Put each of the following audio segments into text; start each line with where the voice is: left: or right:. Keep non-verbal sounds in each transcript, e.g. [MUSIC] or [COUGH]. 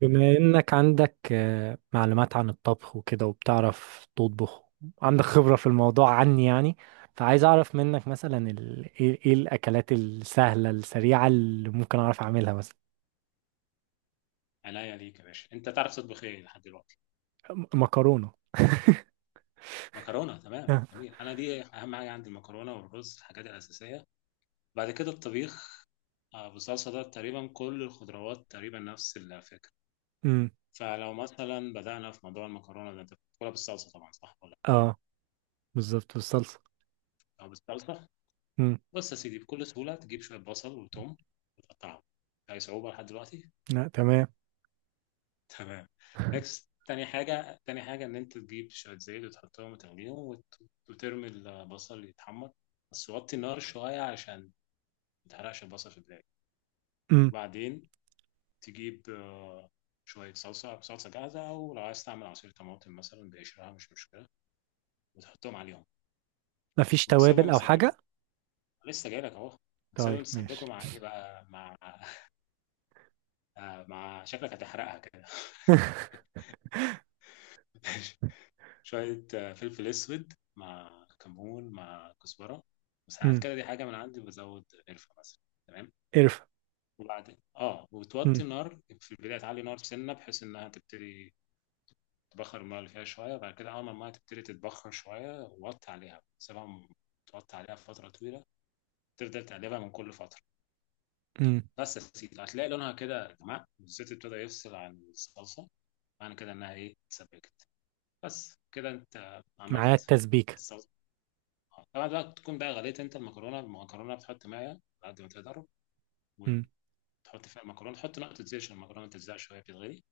right: بما انك عندك معلومات عن الطبخ وكده وبتعرف تطبخ. عندك خبرة في الموضوع عني، يعني. فعايز اعرف منك مثلا ايه الاكلات السهلة السريعة اللي ممكن اعرف اعملها مثلا.
left: عينيا ليك يا باشا، انت تعرف تطبخ ايه لحد دلوقتي؟
right: مكرونة.
left: مكرونه. تمام،
right: اه.
left: جميل. انا دي اهم حاجه عندي، المكرونه والرز، الحاجات الاساسيه. بعد كده الطبيخ بالصلصه ده، تقريبا كل الخضروات تقريبا نفس الفكره.
right: أمم.
left: فلو مثلا بدانا في موضوع المكرونه ده، انت بتاكلها بالصلصه طبعا، صح ولا بيضه؟
right: آه، بالظبط بالصلصة.
left: او بالصلصه.
right: أمم.
left: بص يا سيدي، بكل سهوله تجيب شويه بصل وتوم وتقطعهم. اي صعوبه لحد دلوقتي؟
right: لا، تمام.
left: تمام. نكست، تاني حاجة إن أنت تجيب شوية زيت وتحطهم وتغليهم وترمي البصل يتحمر. بس وطي النار شوية عشان متحرقش البصل في البداية.
right: أمم.
left: بعدين تجيب شوية صلصة، صلصة جاهزة، أو لو عايز تعمل عصير طماطم مثلا بقشرها مش مشكلة، وتحطهم عليهم
right: مفيش
left: وتسيبهم
right: توابل او
left: يتسبكوا.
right: حاجة؟
left: لسه جايلك أهو. وتسيبهم
right: طيب، ماشي.
left: يتسبكوا مع إيه بقى، مع [LAUGHS] مع شكلك هتحرقها كده.
right: [LAUGHS]
left: [LAUGHS] شوية فلفل أسود مع كمون مع كزبرة، وساعات
right: أمم.
left: كده دي حاجة من عندي بزود قرفة مثلا. تمام.
right: قرفة؟
left: وبعدين اه وتوطي
right: أمم.
left: النار، في البداية تعلي نار سنة بحيث إنها تبتدي تبخر المية اللي فيها شوية، وبعد كده أول ما المية تبتدي تتبخر شوية وطي عليها، سيبها توطي عليها فترة طويلة، تفضل تقلبها من كل فترة.
right: أمم.
left: بس يا سيدي هتلاقي لونها كده غمق والزيت ابتدى يفصل عن الصلصة، معنى كده إنها إيه، اتسبكت. بس كده أنت
right: معايا
left: عملت.
right: التسبيكة.
left: طبعا بقى تكون بقى غليت انت المكرونه بتحط ميه على قد ما تقدر،
right: أمم.
left: وتحط فيها المكرونه، تحط نقطه زيت عشان المكرونه تتزع شويه بتتغلي،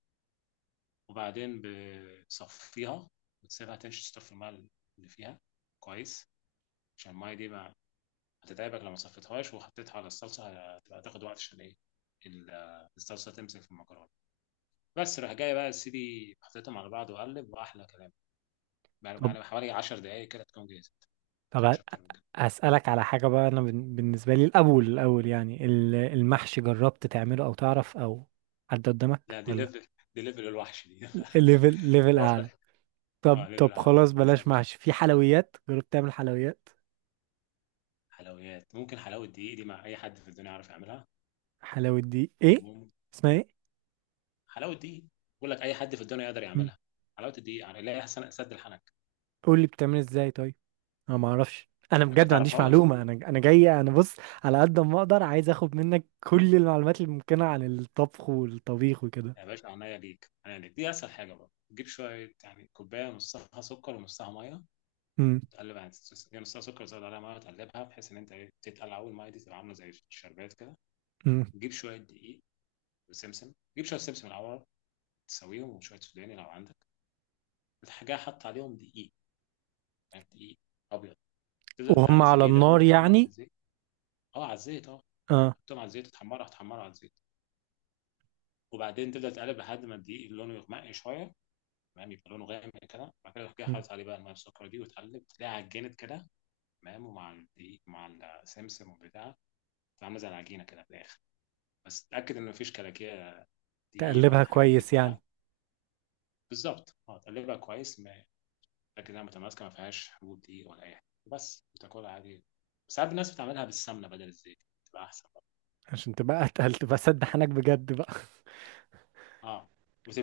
left: وبعدين بتصفيها وتسيبها تشطف الميه اللي فيها كويس، عشان الميه دي ما هتتعبك، لو ما صفيتهاش وحطيتها على الصلصه هتبقى تاخد وقت عشان ايه، ال- الصلصه تمسك في المكرونه. بس راح جاي بقى سيدي، حطيتهم على بعض وقلب واحلى كلام. يعني
right: طب
left: يعني حوالي 10 دقائق كده تكون جاهزه، ما
right: طب،
left: تاخدش اكتر من كده.
right: أسألك على حاجة بقى. أنا بالنسبة لي الأول الأول، يعني المحشي، جربت تعمله أو تعرف أو حد قدامك
left: لا دي
right: ولا؟
left: ليفل، دي [LAUGHS] ليفل الوحش دي.
right: ليفل
left: [LAUGHS]
right: ليفل أعلى.
left: واضح.
right: طب
left: اه ليفل
right: طب،
left: اعلى
right: خلاص
left: ما
right: بلاش
left: وصلتش.
right: محشي. في حلويات جربت تعمل حلويات؟
left: حلويات ممكن، حلاوه دقيق دي مع اي حد في الدنيا يعرف يعملها.
right: حلاوة دي إيه؟
left: مم.
right: اسمها إيه؟
left: حلاوه دقيق. بقول لك اي حد في الدنيا يقدر
right: مم.
left: يعملها، حلاوه الدقيق، يعني لا يحسن سد الحنك.
right: قول لي بتعمل إزاي طيب. أنا ما أعرفش، أنا
left: انت ما
right: بجد ما عنديش
left: تعرفهاش؟
right: معلومة، أنا جاي. أنا بص على قد ما أقدر، عايز أخد منك كل المعلومات الممكنة عن الطبخ والطبيخ وكده.
left: يا باشا، عينيا ليك عينيا ليك، دي اسهل حاجه، بقى تجيب شويه يعني كوبايه نصها سكر ونصها ميه،
right: مم.
left: تقلب يعني يعني نصها سكر زود عليها ميه وتقلبها بحيث ان انت ايه، تتقلع اول، الميه دي تبقى عامله زي الشربات كده.
right: مم.
left: تجيب شويه دقيق وسمسم، تجيب شويه سمسم الاول تسويهم، وشويه سوداني لو عندك الحاجه. حط عليهم دقيق، يعني دقيق ابيض. تفضل
right: وهم
left: تقلب في
right: على
left: الدقيقه هو
right: النار
left: بيتحمر في
right: يعني؟
left: الزيت. اه، على الزيت اه.
right: آه.
left: حطهم على الزيت تحمره، هتحمره على الزيت، وبعدين تبدا تقلب لحد ما الدقيق لونه يغمق شويه. تمام، يبقى لونه غامق كده، بعد كده تروح جاي حاطط عليه بقى الميه السكر دي، وتقلب تلاقيها عجنت كده، تمام، ومع الدقيق مع السمسم والبتاع، عامله زي العجينه كده في الاخر. بس تاكد ان مفيش كلاكيع دقيق ولا
right: تقلبها
left: الحاجات دي
right: كويس يعني؟
left: كلها. بالظبط، اه تقلبها كويس. تاكد انها متماسكه ما فيهاش حبوب دقيق ولا اي حاجه، بس وتاكلها عادي. ساعات الناس بتعملها بالسمنه بدل الزيت، تبقى احسن.
right: عشان تبقى اتقل، تبقى سد حنك بجد بقى.
left: اه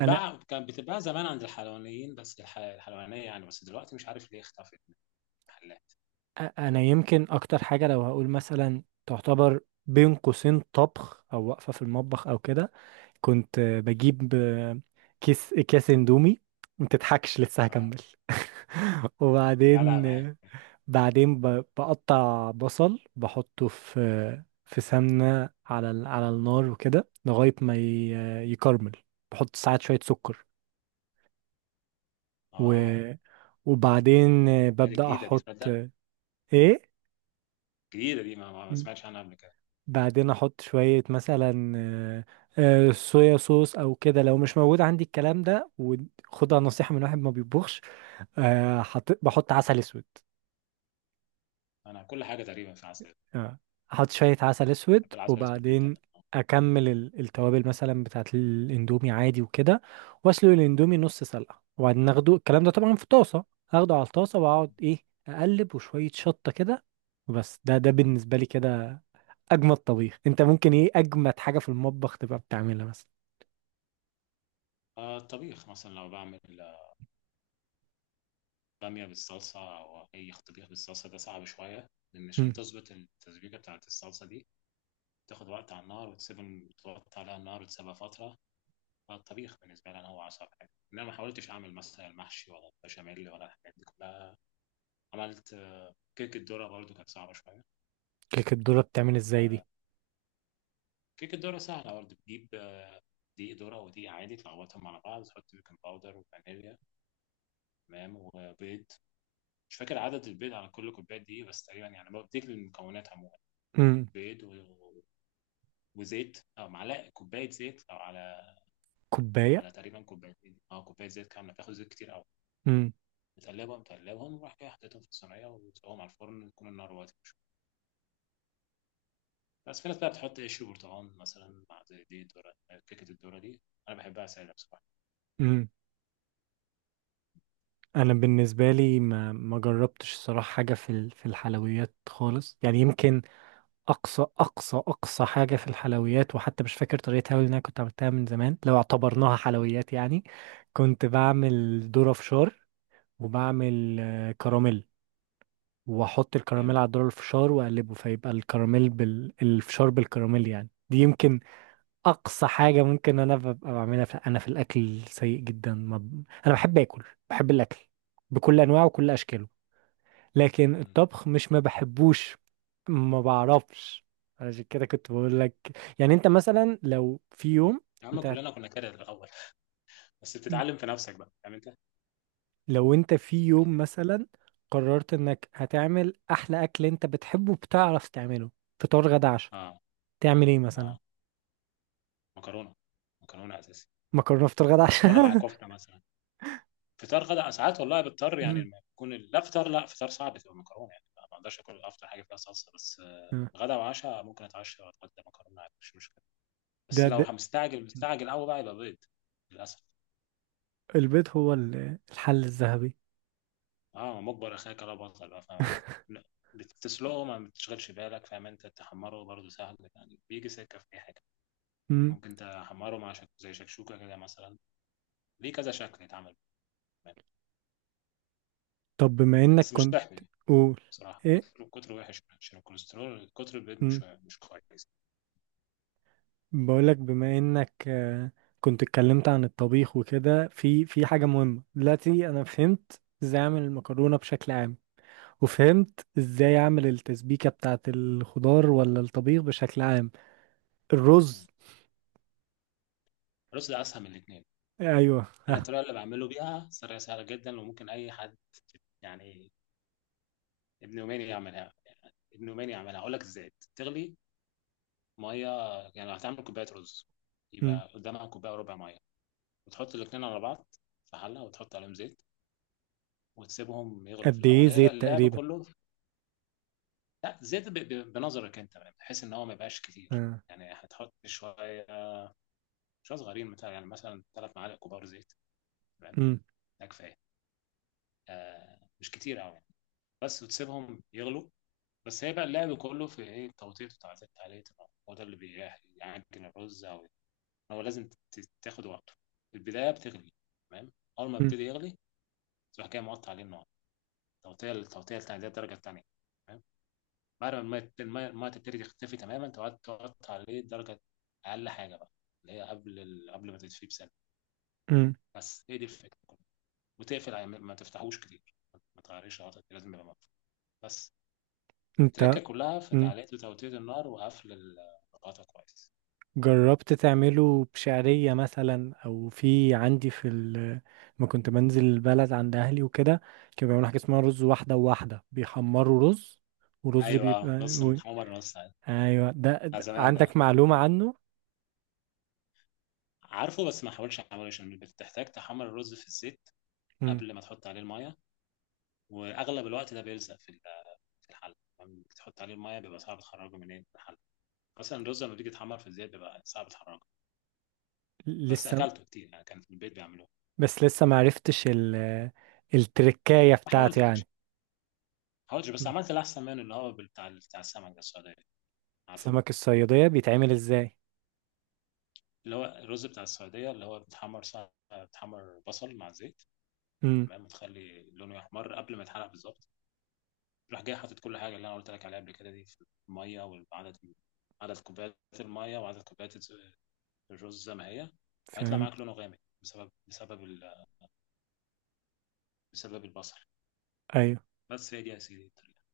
right: انا
left: كانت بتتباع زمان عند الحلوانيين بس الحلوانية يعني، بس دلوقتي مش عارف ليه اختفت من المحلات.
right: انا يمكن اكتر حاجه، لو هقول مثلا تعتبر بين قوسين طبخ او واقفه في المطبخ او كده، كنت بجيب كيس اكياس اندومي. ما تضحكش، لسه
left: اه.
right: هكمل. [LAUGHS]
left: لا
right: وبعدين
left: لا معاك.
right: بعدين بقطع بصل بحطه في سمنه على على النار وكده، لغايه ما يكرمل. بحط ساعات شويه سكر و...
left: اه.
right: وبعدين
left: هذه
right: ببدأ
left: جديدة دي،
right: أحط
left: تصدق،
right: إيه؟
left: جديدة دي، ما
right: م-
left: سمعتش عنها قبل كده.
right: بعدين أحط شوية مثلا صويا صوص أو كده لو مش موجود عندي الكلام ده، وخدها نصيحة من واحد ما بيطبخش. بحط عسل أسود.
left: انا كل حاجة تقريبا في عسل،
right: آه، احط شوية عسل اسود،
left: بحب العسل الاسود
right: وبعدين
left: جدا آه.
right: اكمل التوابل مثلا بتاعت الاندومي عادي وكده. واسلق الاندومي نص سلقة، وبعدين اخده الكلام ده طبعا في طاسة. اخده على الطاسة واقعد ايه، اقلب وشوية شطة كده. وبس، ده بالنسبة لي كده. اجمد طبيخ انت ممكن، ايه اجمد حاجة في المطبخ تبقى بتعملها مثلا؟
left: الطبيخ مثلا لو بعمل بامية بالصلصة أو أي طبيخ بالصلصة، ده صعب شوية لأن عشان
right: امم.
left: تظبط التسبيكة بتاعة الصلصة دي تاخد وقت على النار، وتسيب، تحط عليها النار وتسيبها فترة. الطبيخ بالنسبه لي انا هو اصعب حاجه، ان انا ما حاولتش اعمل مثلا المحشي ولا البشاميل ولا الحاجات دي كلها. عملت كيكه ذره، برضو كانت صعبه شويه.
right: كيكة الذرة بتعمل ازاي
left: آه،
right: دي؟
left: كيكه ذره سهله برضو، بتجيب دقيق ذره ودقيق عادي تلخبطهم على بعض، تحط بيكنج باودر وفانيليا، تمام، وبيض. مش فاكر عدد البيض على كل كوبايه دي بس تقريبا، يعني بديك المكونات عموما.
right: امم.
left: بيض وزيت، او معلقه كوبايه زيت او على،
right: كوباية؟
left: على تقريبا كوبايتين اه كوبايه زيت كامله، بتاخد زيت كتير قوي.
right: امم.
left: متقلبهم متقلبهم وراح جاي حطيتهم في الصينيه، وتسويهم على الفرن يكون النار واطيه. بس في ناس بقى بتحط عيش وبرتقال مثلا مع زي دي الدورة، كيكة الدورة دي أنا بحبها سادة بصراحة.
right: امم. انا بالنسبة لي ما جربتش الصراحة حاجة في الحلويات خالص، يعني يمكن اقصى اقصى اقصى حاجه في الحلويات، وحتى مش فاكر طريقتها أوي، لأن انا كنت عملتها من زمان، لو اعتبرناها حلويات يعني، كنت بعمل ذره فشار. وبعمل
left: أه
right: كراميل، واحط الكراميل
left: جامد.
right: على الذره الفشار واقلبه، فيبقى الفشار بالكراميل. يعني دي يمكن اقصى حاجه ممكن انا ببقى بعملها انا في الاكل سيء جدا، ما... ب- انا بحب اكل. بحب الاكل بكل انواعه وكل اشكاله. لكن
left: مم.
right: الطبخ مش ما بحبوش، ما بعرفش. عشان كده كنت بقول لك، يعني انت مثلا لو في يوم
left: يا عم
right: انت هت-
left: كلنا كنا كده الأول. [LAUGHS] بس
right: مم.
left: بتتعلم في نفسك بقى، فاهم أنت؟
right: لو انت في يوم
left: يعني.
right: مثلا قررت انك هتعمل احلى اكل انت بتحبه بتعرف تعمله، فطار غدا عشاء،
left: أه.
right: تعمل ايه مثلا؟
left: أه. مكرونة، مكرونة أساسي،
right: مكرونه فطار غدا عشاء.
left: مكرونة مع
right: [LAUGHS]
left: كفتة مثلا. فطار غدا ساعات والله بضطر، يعني
right: مم.
left: لما يكون لا فطار، لا فطار صعب تبقى مكرونة يعني، ما بقدرش آكل أفطر حاجة فيها صلصة، بس
right: آه.
left: غدا وعشاء ممكن أتعشى وأتغدى مكرونة عادي، مش مشكلة. بس
right: ده,
left: لو
right: ده
left: مستعجل مستعجل قوي بقى، يبقى بيض للأسف.
right: البيض هو الحل الذهبي.
left: اه، مجبر اخاك لا بطل، بقى فاهم؟ لا، بتسلقه ما بتشغلش بالك، فاهم؟ انت تحمره برضه سهل يعني، بيجي سكه في اي حاجه.
right: مم.
left: ممكن تحمره مع زي شكشوكه كده مثلا. ليه كذا شكل يتعمل كمان.
right: طب بما انك
left: بس مش
right: كنت،
left: تحمي،
right: قول.
left: بصراحه كتر كتر وحش عشان الكوليسترول، كتر البيض
right: ايه؟
left: مش مش كويس.
right: بقولك، بما انك كنت اتكلمت عن الطبيخ وكده، في حاجة مهمة دلوقتي. انا فهمت ازاي اعمل المكرونة بشكل عام، وفهمت ازاي اعمل التسبيكة بتاعة الخضار ولا الطبيخ بشكل عام.
left: مم.
right: الرز؟
left: الرز ده اسهل من الاثنين.
right: ايوه.
left: انا الطريقه اللي بعمله بيها طريقه سهله جدا، وممكن اي حد يعني ابن يومين يعملها، يعني ابن يومين يعملها اقول لك ازاي. تغلي ميه، يعني لو هتعمل كوبايه رز
right: مم.
left: يبقى قدامها كوبايه وربع ميه، وتحط الاتنين على بعض في حله، وتحط عليهم زيت، وتسيبهم يغلوا في
right: قد ايه
left: الاول، هي بقى
right: زيت
left: اللعب
right: تقريبا؟
left: كله. لا زيت بنظرك انت يعني، بحيث ان هو ما يبقاش كتير،
right: آه.
left: يعني هتحط شويه، شويه صغيرين مثلا، يعني مثلا ثلاث معالق كبار زيت، تمام،
right: مم.
left: ده كفايه، آه مش كتير قوي يعني. بس وتسيبهم يغلوا، بس هي بقى اللعب كله في ايه، التوطيط بتاع الزيت عليه، هو ده اللي بيعجن الرز. او هو لازم تاخد وقته. في البداية بتغلي، تمام، أول ما
right: مم.
left: يبتدي يغلي تروح جاي موطي عليه النار، التوطية التانية دي الدرجة التانية، تمام. بعد ما المية تبتدي تختفي تماما، تقعد توطي عليه درجة أقل حاجة بقى، اللي هي قبل قبل ما تدفيه بسنة.
right: مم.
left: بس هي دي الفكرة كلها. وتقفل عليه ما تفتحوش كتير، ما تغيرش غطا، لازم يبقى مقفول بس.
right: انت
left: التركة كلها في
right: مم.
left: تعليق وتوطية النار وقفل الغطا كويس.
right: جربت تعمله بشعرية مثلا، او في عندي ما كنت بنزل البلد عند اهلي وكده، كانوا بيعملوا حاجة اسمها رز واحدة وواحدة، بيحمروا رز ورز
left: أيوه
right: بيبقى
left: نص
right: و...
left: محمر نص عادي.
right: ايوه. ده,
left: على
right: ده
left: زمان ده،
right: عندك معلومة عنه؟
left: عارفه بس ما حاولش عليه، عشان بتحتاج تحمر الرز في الزيت
right: مم.
left: قبل ما تحط عليه المية، واغلب الوقت ده بيلزق في في الحل لما تحط عليه المية، بيبقى صعب تخرجه من إيه؟ من الحل، مثلا الرز لما بيجي يتحمر في الزيت بيبقى صعب تخرجه. بس
right: لسه،
left: اكلته كتير يعني، كان في البيت بيعملوه.
right: بس لسه ما عرفتش التركاية
left: ما
right: بتاعته
left: حاولتش
right: يعني.
left: ما حاولتش بس
right: مم.
left: عملت الاحسن منه، اللي هو بتاع السمك ده السعوديه، عارفه؟
right: سمك الصيادية بيتعمل ازاي؟
left: اللي هو الرز بتاع السعوديه، اللي هو بتحمر بتحمر بصل مع زيت،
right: امم.
left: تمام، وتخلي لونه يحمر قبل ما يتحرق بالظبط، راح جاي حاطط كل حاجه اللي انا قلت لك عليها قبل كده دي في الميه، وعدد، عدد كوبايات الميه وعدد كوبايات الرز زي ما هي. هيطلع
right: فاهم.
left: معاك لونه غامق بسبب بسبب البصل.
right: أيوة.
left: بس هي دي يا سيدي الطريقه.